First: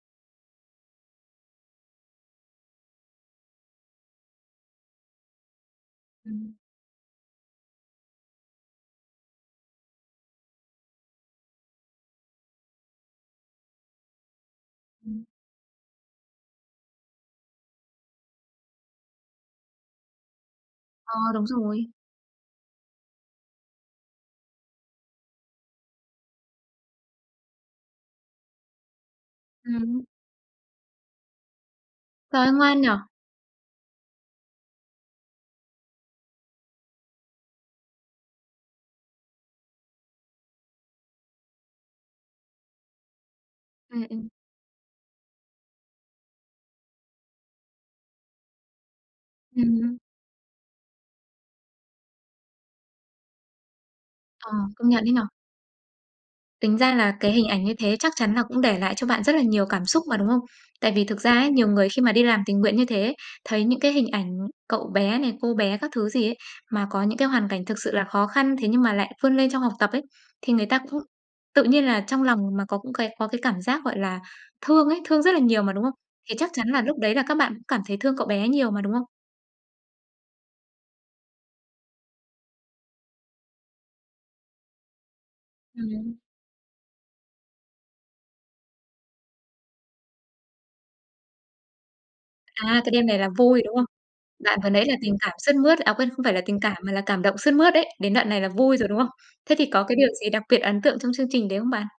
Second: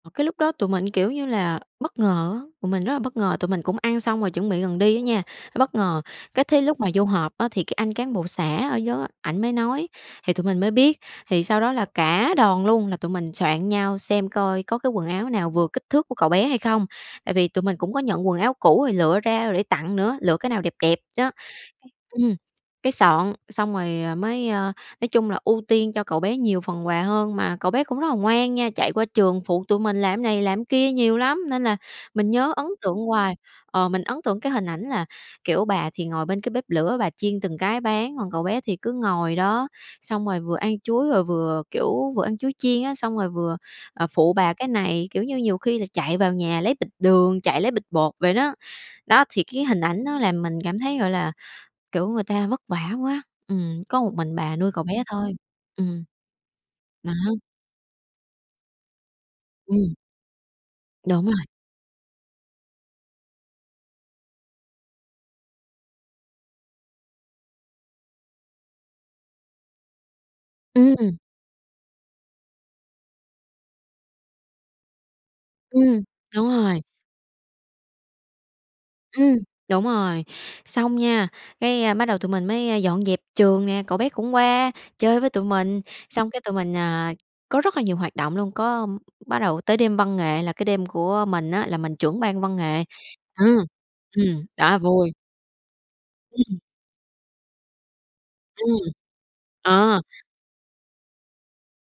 Ờ, cái lúc đó tụi mình, kiểu như là, bất ngờ á, tụi mình rất là bất ngờ, tụi mình cũng ăn xong rồi chuẩn bị gần đi á nha, bất ngờ. Cái Ừm. thế lúc mà vô họp á thì cái anh cán bộ xã ở [unintelligible] ảnh mới nói, thì tụi mình mới biết, thì sau đó là cả đoàn luôn là tụi mình soạn nhau xem coi có cái quần Ừm. áo nào vừa kích thước của cậu bé hay không. Tại vì tụi mình cũng có nhận quần áo cũ rồi lựa ra để tặng nữa, lựa cái nào đẹp đẹp Ờ, đó, đúng rồi. ừm, cái soạn xong rồi, ờ, mới, ơ nói chung là ưu tiên cho cậu bé nhiều phần quà hơn, mà cậu bé cũng rất là ngoan nha, chạy qua trường phụ tụi mình Ừm. làm này, làm kia nhiều lắm, nên là mình Trời ơi, nhớ ấn ngoan nhỉ? tượng hoài. Ờ, mình ấn tượng cái hình ảnh là, kiểu, bà thì ngồi bên cái bếp lửa, bà chiên từng cái bán, còn cậu bé thì cứ ngồi đó, xong rồi vừa ăn chuối rồi và vừa, kiểu, vừa ăn chuối chiên á, xong rồi vừa, À, à, ừm. phụ bà cái này, kiểu như, nhiều khi là chạy vào nhà lấy bịch đường, chạy lấy bịch bột vậy đó. Đó, thì cái hình Ừm. ảnh nó làm mình cảm thấy, gọi là, kiểu, người ta vất vả quá, ừm, có một mình Ờ, bà nuôi cậu công bé nhận ấy nhỉ? thôi, ừm. Tính ra là Đó. cái hình ảnh như thế chắc chắn là cũng để lại cho bạn rất là nhiều cảm Ừm. xúc mà, đúng không? Tại vì thực Đúng ra rồi. ấy, nhiều người khi mà đi làm tình nguyện như thế ấy, thấy những cái hình ảnh cậu bé này, cô bé các thứ gì ấy mà có những cái hoàn cảnh thực sự là khó khăn, thế nhưng mà lại vươn lên trong học tập ấy, thì người ta cũng Ừm. tự nhiên là trong lòng mà có cũng cái có cái cảm giác, gọi là, thương ấy, thương rất là nhiều mà, đúng không? Ừm, Thì đúng chắc chắn rồi. là lúc đấy là các bạn cũng cảm thấy thương cậu bé nhiều mà, đúng không? Ừm, đúng rồi, xong nha, cái, a, bắt đầu tụi mình mới, a, dọn dẹp trường nè, cậu bé cũng qua chơi với tụi mình, Ừm. xong cái tụi mình, à, có rất là nhiều hoạt động luôn, có bắt đầu tới đêm văn nghệ là cái đêm của mình á là mình trưởng ban văn À, nghệ. cái đêm này là Ừ, vui, đúng không? ừm, Đoạn vừa đó, nãy là vui. tình cảm sướt mướt, à quên không phải là tình Ừm. cảm, mà là cảm động sướt mướt đấy, đến đoạn này là vui Ừm, rồi, đúng không? Thế thì có cái ờ. điều gì đặc biệt ấn tượng trong chương trình đấy không bạn?